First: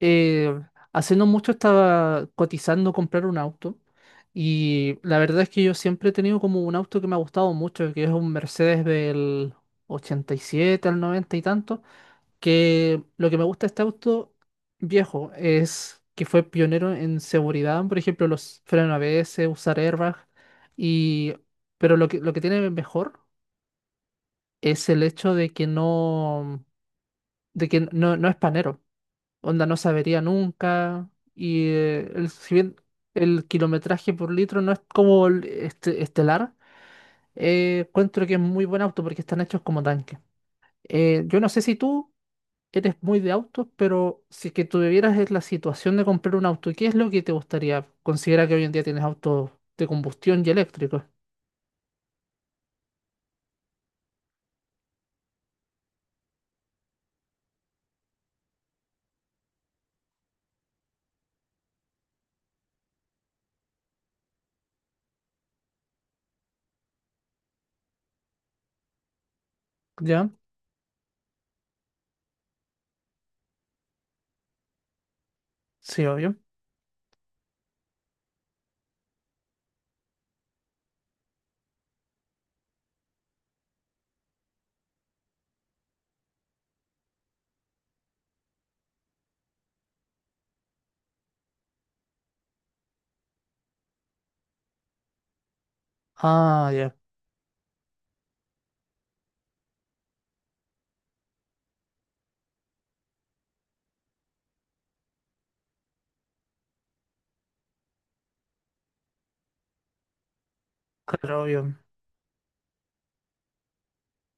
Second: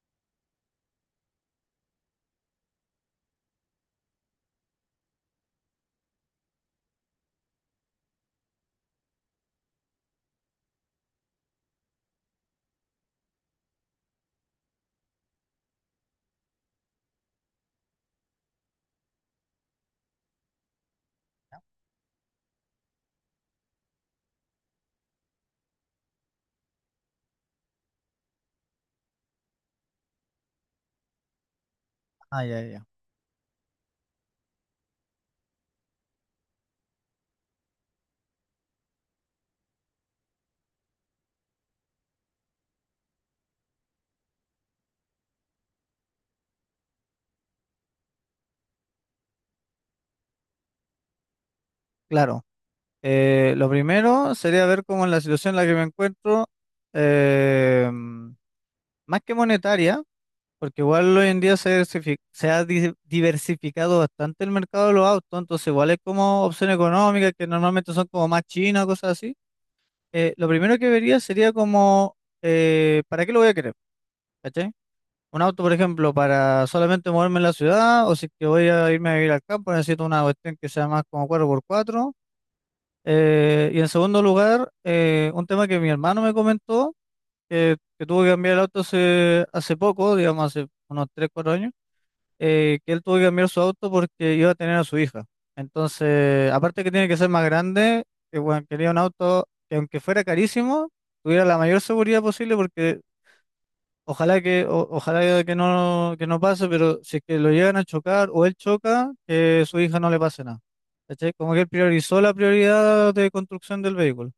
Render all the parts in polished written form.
eh, Hace no mucho estaba cotizando comprar un auto y la verdad es que yo siempre he tenido como un auto que me ha gustado mucho, que es un Mercedes del 87 al 90 y tanto. Que lo que me gusta de este auto viejo es que fue pionero en seguridad, por ejemplo, los frenos ABS, usar airbag, y, pero lo que tiene mejor es el hecho de que no es panero, onda no sabería nunca. Y Ah, si ya, bien ya. el kilometraje por litro no es como el estelar, encuentro que es muy buen auto porque están hechos como tanques. Yo no sé si tú eres muy de autos, pero si es que tuvieras es la situación de comprar un auto, ¿qué es lo que te gustaría? Considera que hoy en día tienes autos de combustión y eléctricos. Claro. Lo primero sería ver cómo es la situación en la que me encuentro, más que monetaria, porque igual hoy en día se ha diversificado bastante el mercado de los autos, entonces igual es como opción económica, que normalmente son como más chinas, cosas así. ¿Ya? Lo primero que vería sería como, ¿para qué lo voy a querer? ¿Cachai? Un auto, por Sí, ejemplo, obvio. para solamente moverme en la ciudad, o si es que voy a irme a vivir al campo, necesito una cuestión que sea más como cuatro por cuatro. Y en segundo lugar, un tema que mi hermano me comentó, que tuvo que cambiar el auto hace poco, digamos hace unos 3 4 años, que él tuvo que cambiar su auto porque iba a tener a su hija. Entonces, Ah, aparte que ya, tiene que ser más grande, que bueno, quería un auto que aunque fuera carísimo, tuviera la mayor seguridad posible porque ojalá que no pase, pero si es que lo llegan a chocar o él choca, que su hija no le pase nada. ¿Cachai? claro, Como que él obvio. priorizó la prioridad de construcción del vehículo.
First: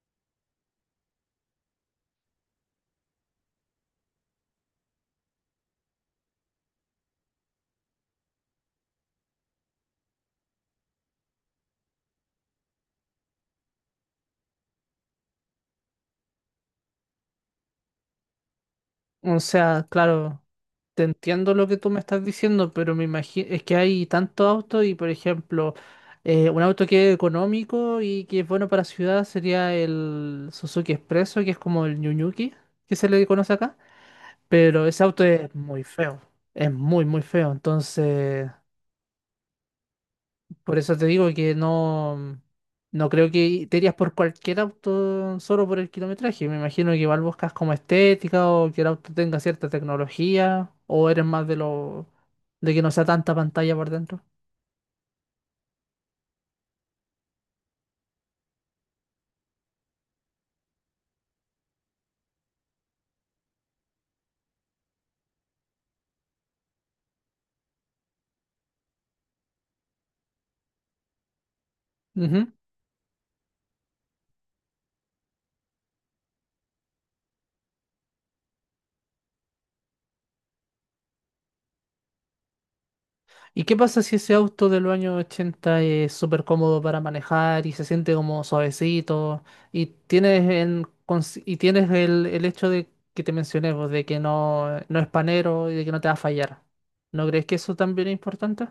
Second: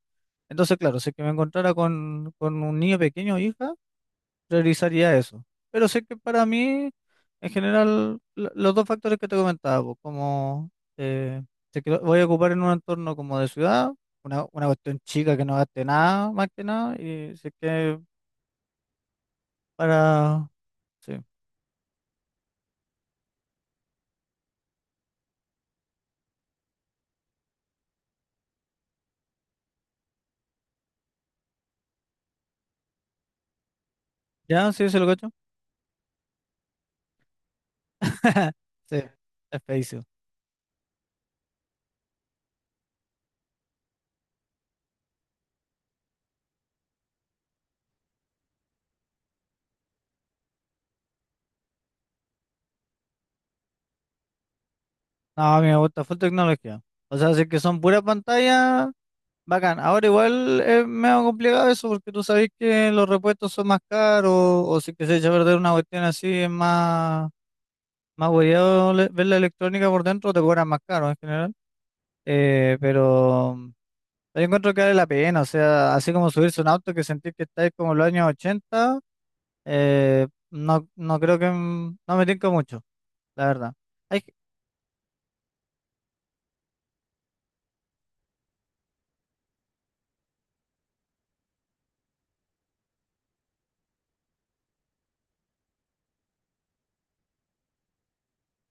Entonces, claro, si es que me encontrara con un niño pequeño o hija, realizaría eso. Pero sé que para mí, en general, los dos factores que te comentaba, pues, como eh, si es que lo voy a ocupar en un entorno como de ciudad, una cuestión chica que no gaste nada, más que nada, y sé que O sea, claro, para. te Sí, entiendo lo que tú me estás diciendo, pero me imagino, es que hay tantos autos y, por ejemplo, un auto que es económico y que es bueno para ciudad sería el Suzuki Expresso, que es como el New Yuki, que se le conoce acá. ya, Pero sí, se ese lo auto cacho. es muy feo, es muy, muy feo, entonces... Sí, es feísimo. Por eso te digo que no, no creo que te irías por cualquier auto solo por el kilometraje. Me imagino que igual buscas como estética o que el auto tenga cierta tecnología, o eres más de lo de que no sea tanta pantalla por dentro. No, a mí me gusta full tecnología. O sea, si es que son puras pantallas. Bacán. Ahora igual es medio complicado eso porque tú sabes que los repuestos son más caros o si que se echa a perder una cuestión así es más hueveado ver la electrónica por dentro te cobran más caro en general. Ujú. Pero yo encuentro que vale la pena, o sea, así como subirse a un auto que sentís que estáis como en los años 80, eh, no creo que no me tinca mucho, la ¿Y verdad. qué pasa si Hay ese auto de los años 80 es súper cómodo para manejar y se siente como suavecito, y tienes el hecho de que te mencioné, vos, de que no es panero y de que no te va a fallar? ¿No crees que eso también es importante?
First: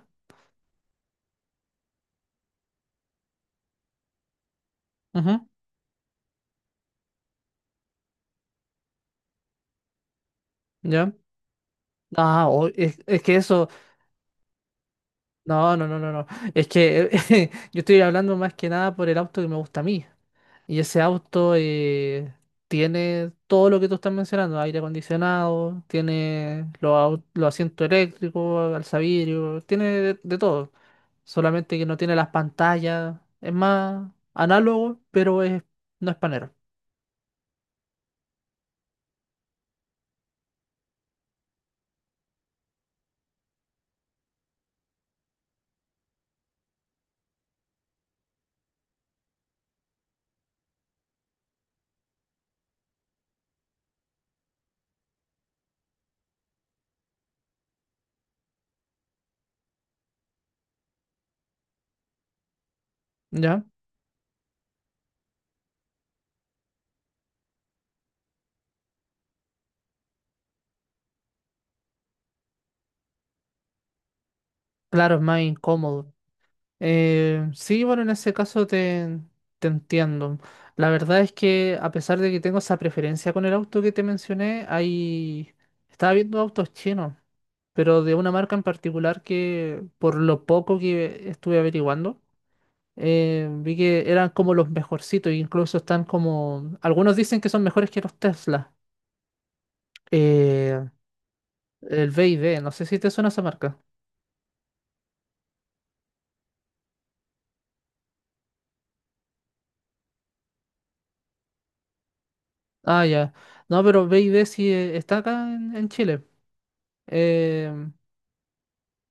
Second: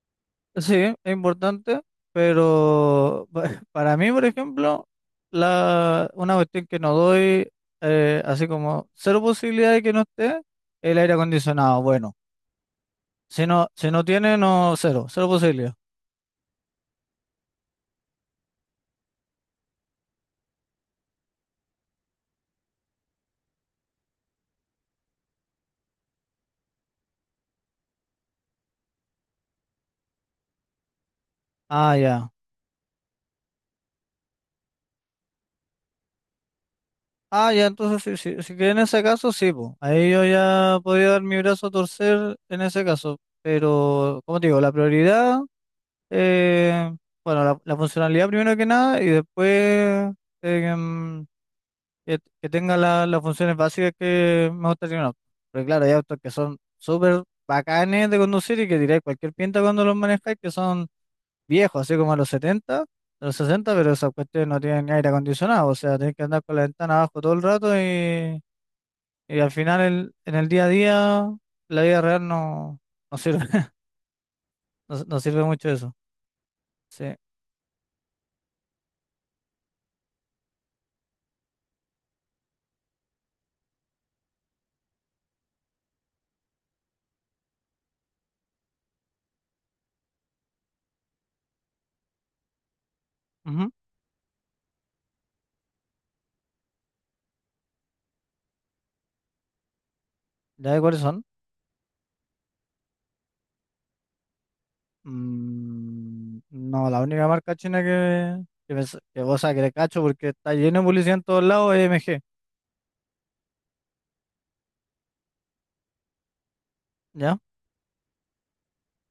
Sí, es importante, pero para mí, por ejemplo, Ujú. una cuestión que no doy, así como cero posibilidad de que no esté, el ¿Ya? aire acondicionado. Bueno, Ah, es que si no, eso. si no tiene, no, cero, cero No, posibilidad. no, no, no, no. Es que yo estoy hablando más que nada por el auto que me gusta a mí. Y ese auto tiene todo lo que tú estás mencionando: aire acondicionado, tiene los asientos eléctricos, alzavidrio, tiene de todo. Solamente que no Ah, tiene las ya. pantallas. Es más análogo, pero no es panero. Ah, ya, entonces si que en ese caso, sí, po. Ahí yo ya podía dar mi brazo a torcer en ese caso. Pero, como te digo, la prioridad, eh, bueno, la funcionalidad primero que nada y después. em, que tenga las funciones básicas que me gustaría en un auto. Pero claro, hay autos que son súper bacanes de conducir y que diréis cualquier pinta cuando los manejáis, que son viejos, así como a los 70, a los ¿Ya? 60, pero esas cuestiones no tienen ni aire acondicionado, o sea, tenés que andar con la ventana abajo todo el rato y al final en el día a día, la vida real no sirve, no, Claro, no es más sirve mucho eso. incómodo. Sí. Sí, bueno, en ese caso te entiendo. La verdad es que a pesar de que tengo esa preferencia con el auto que te mencioné, ahí estaba viendo autos chinos, pero de una marca en particular que, por lo poco que estuve averiguando, Ujú. vi que eran como los mejorcitos, e incluso están como... Algunos dicen que son mejores que los Tesla. ¿Ya de Eh, cuáles son? el BYD, no sé si te suena esa marca. No, la única marca china que, me s- que, o sea, que le cacho porque está lleno de publicidad en todos lados es MG, Ah, ya. No, pero BYD sí está acá en Chile. ¿ya? Eh,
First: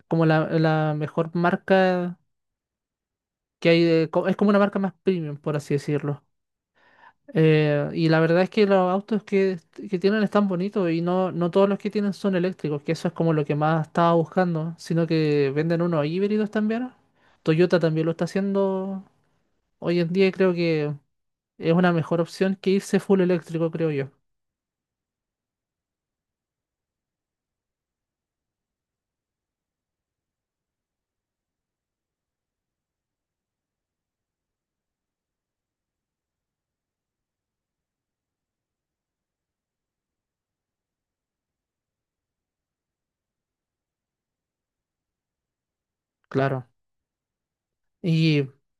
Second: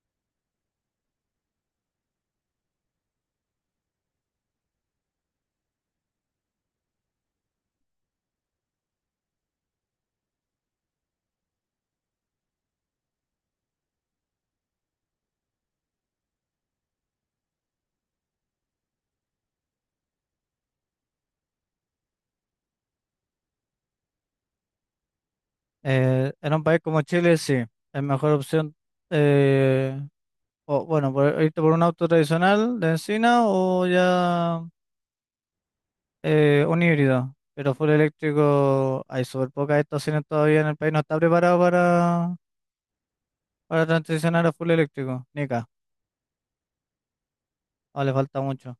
Como la mejor marca que hay. Es como una marca más premium, por así decirlo. Y la verdad es que los autos que tienen están bonitos, y no todos los que tienen son eléctricos, que eso es como lo que más estaba buscando, sino que venden unos híbridos también. Toyota también lo está haciendo hoy en día y creo que es una mejor opción que irse full eléctrico, creo yo. En un país como Chile, sí, es mejor opción, eh, o, bueno, irte por un auto tradicional de encina o ya un híbrido, pero full eléctrico, hay súper pocas estaciones todavía en el país, no está preparado para transicionar a full eléctrico, ni acá, Claro. o le falta Y, mucho.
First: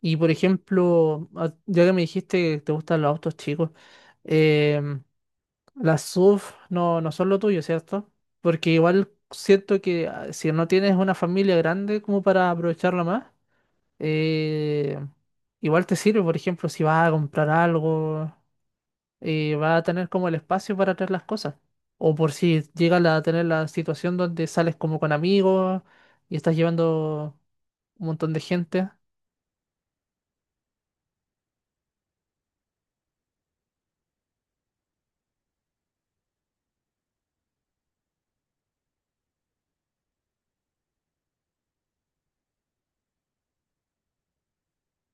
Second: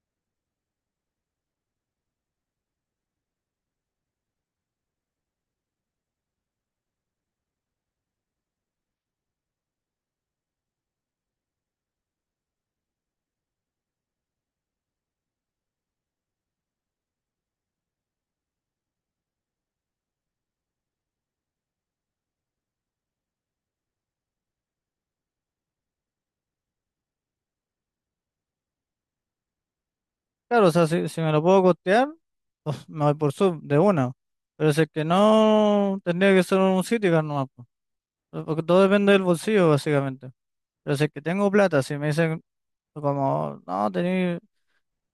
y por ejemplo, ya que me dijiste que te gustan los autos chicos, em, las sub no, no son lo tuyo, ¿cierto? Porque igual siento que, si no tienes una familia grande como para aprovecharla más, eh, igual te sirve. Por ejemplo, si vas a comprar algo, vas a tener como el espacio para traer las cosas. O por si llegas a tener la situación donde sales como con amigos y estás llevando un montón de gente. Claro, o sea, si me lo puedo costear, pues me voy por sub de una. Pero si es que no, tendría que ser un Citicar nomás, po. Porque todo depende del bolsillo, básicamente. Pero si es que tengo plata, si me dicen como, no, tenéis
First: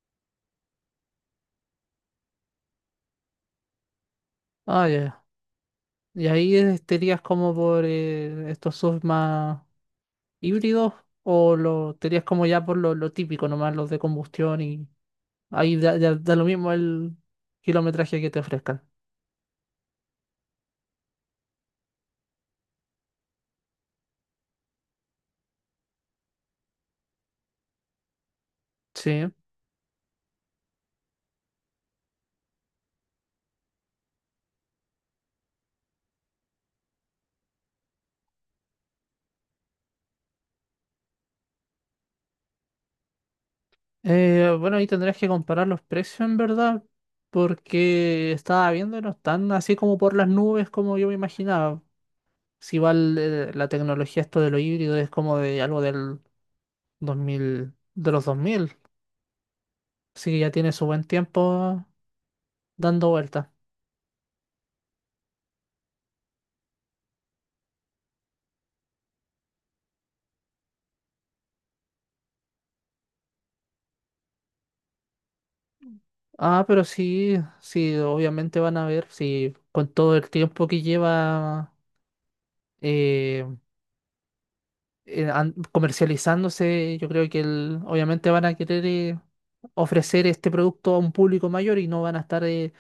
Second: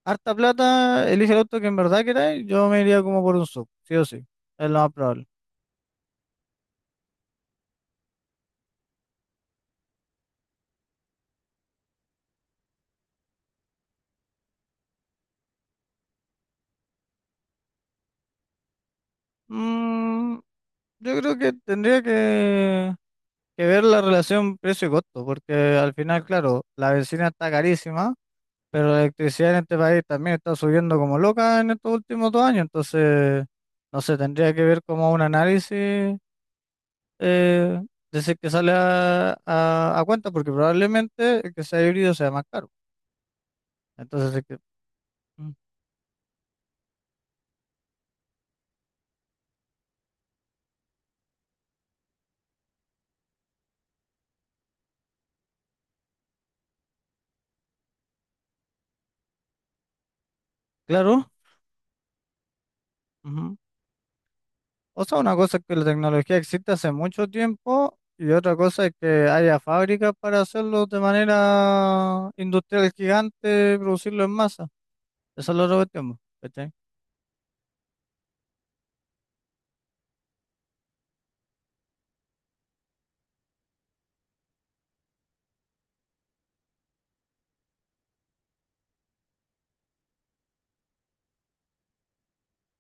harta plata, elige el auto que en verdad queráis, yo me iría como por un sub, sí o sí. Es lo Ah, más ya. probable. Y ahí estarías como por estos subs más híbridos, o lo tenías como ya por lo típico nomás, los de combustión, y ahí ya da lo mismo el kilometraje que te ofrezcan. Mm, yo creo que tendría que ver la relación precio y costo, porque al final, claro, la benzina está carísima. Pero la Sí. electricidad en este país también está subiendo como loca en estos últimos 2 años, entonces, no sé, tendría que ver como un análisis, eh, de si que sale a cuenta, porque probablemente el que sea híbrido sea más caro. Entonces, si es que, Bueno, ahí tendrías que mm, comparar los precios en verdad, porque estaba viendo y no están así como por las nubes, como yo me imaginaba. Si va la tecnología, esto de lo híbrido es como de algo del 2000, de los 2000, así que ya tiene su buen claro, tiempo dando vueltas. ujú. O sea, una cosa es que la tecnología existe hace mucho tiempo y otra cosa es que haya fábricas para hacerlo de manera industrial gigante, producirlo en masa. Esa es la otra cuestión, po, Ah, ¿cachai? pero sí, sí, obviamente van a ver, sí, con todo el tiempo que lleva eh, comercializándose. Yo creo que obviamente van a querer ofrecer este producto a un público mayor y no van a estar,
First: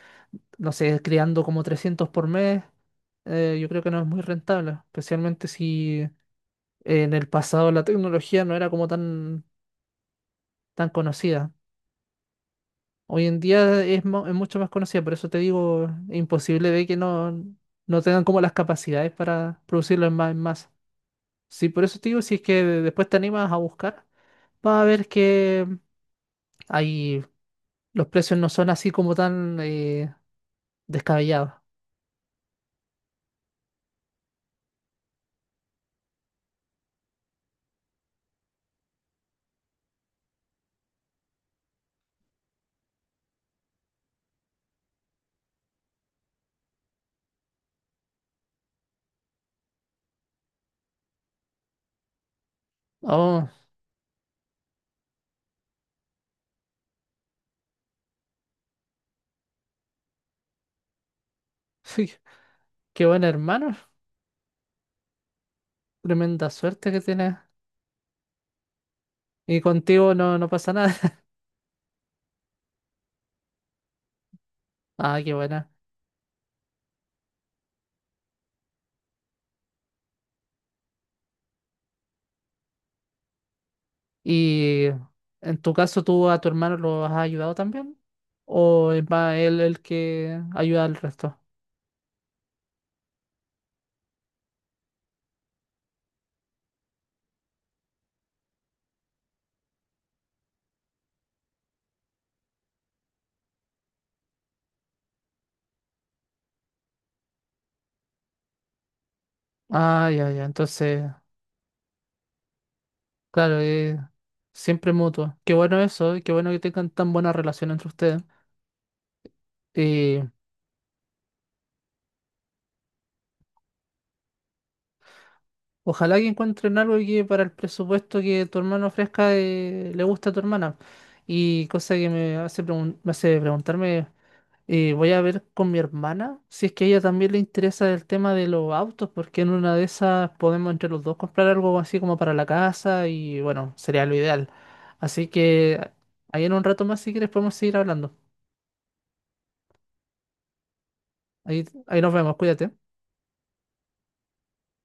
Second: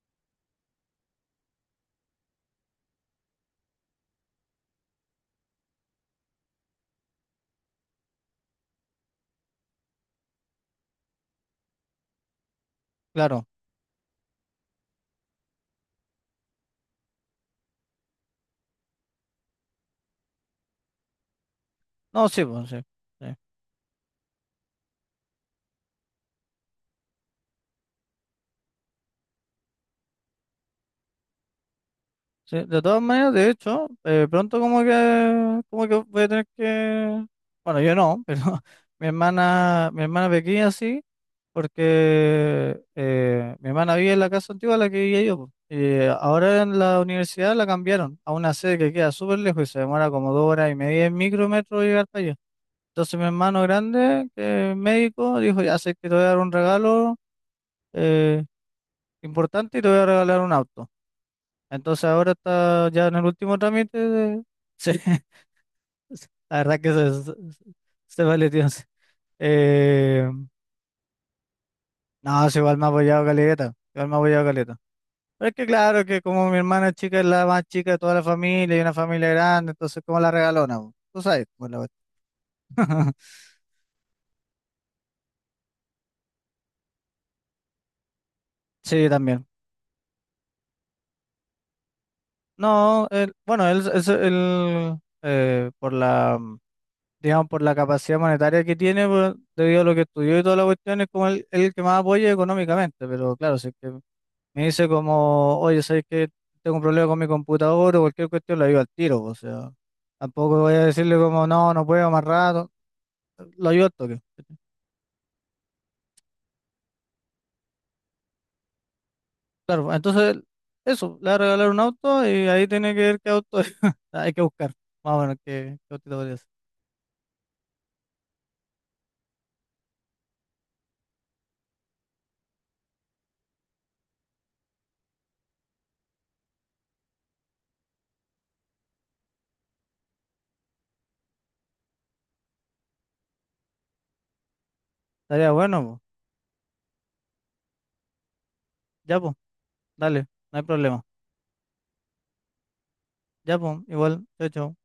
no sé, creando como 300 por mes. Yo creo que no es muy rentable, especialmente si en el pasado la tecnología no era como tan, tan conocida. Hoy en Claro, día es mucho más conocida. Por eso te digo, es imposible de que no tengan como las capacidades para producirlo en masa. Sí, por eso te digo, no, si es sí, que pues sí. Después te Sí. animas a buscar, vas a ver que ahí los precios no son así como tan descabellados. Sí, de todas maneras, de hecho, pronto como que voy a tener que, bueno, yo no, pero mi hermana pequeña sí, porque mi hermana vive en la casa antigua en la que vivía yo. Po. Y ahora en la universidad la cambiaron a una sede que queda súper lejos y se demora como 2 horas y media en micrometro llegar para allá. Entonces mi Oh, hermano grande, que es médico, dijo, ya sé que te voy a dar un regalo eh, importante y te voy a regalar un auto. Entonces sí, ahora está qué ya en el bueno, último hermano. trámite de. Sí, Tremenda la verdad suerte que que se, tienes. se, se vale, tío. Sí. Y contigo Eh, no pasa nada. no, sí, igual me ha apoyado Caleta, igual me ha apoyado Caleta. Ah, qué Pero es que buena. claro que como mi hermana chica es la más chica de toda la familia y una familia grande, entonces como la regalona, po, tú sabes, cómo la cuestión. ¿Y en tu caso tú a tu hermano lo has ayudado también? ¿O es Sí, más también. él el que ayuda al resto? No, bueno, él, es por la, digamos, por la capacidad monetaria que tiene, debido a lo que estudió y toda la cuestión, es como el que más apoya económicamente. Pero claro, si es que me dice como, oye, ¿sabes que tengo un problema con mi computador o cualquier cuestión? Lo ayudo al tiro. Pues, o sea, Ah, ya, ya. tampoco voy a Entonces, decirle como, no, no puedo más rato, claro, lo ayudo al toque. siempre mutuo. Qué bueno eso, y qué bueno que tengan tan buena relación entre ustedes. Claro, pues, Y entonces, eso, le va a regalar un auto y ahí tiene que ver qué auto es. Hay que buscar, más o menos, qué, qué autito ojalá que podría ser. encuentren algo que, para el presupuesto que tu hermano ofrezca, le gusta a tu hermana. Y cosa que me hace preguntarme, voy a ver con mi hermana si es que a ella también le interesa el tema de los autos, porque en una de esas podemos entre los dos comprar algo así como para la casa, y bueno, sería lo ideal. Así Estaría bueno, que po. ahí en un rato más, si quieres, podemos seguir hablando. Ya, pues, dale, no hay problema. Ahí, ahí nos vemos, cuídate. Ya, pues, igual, chao, chao.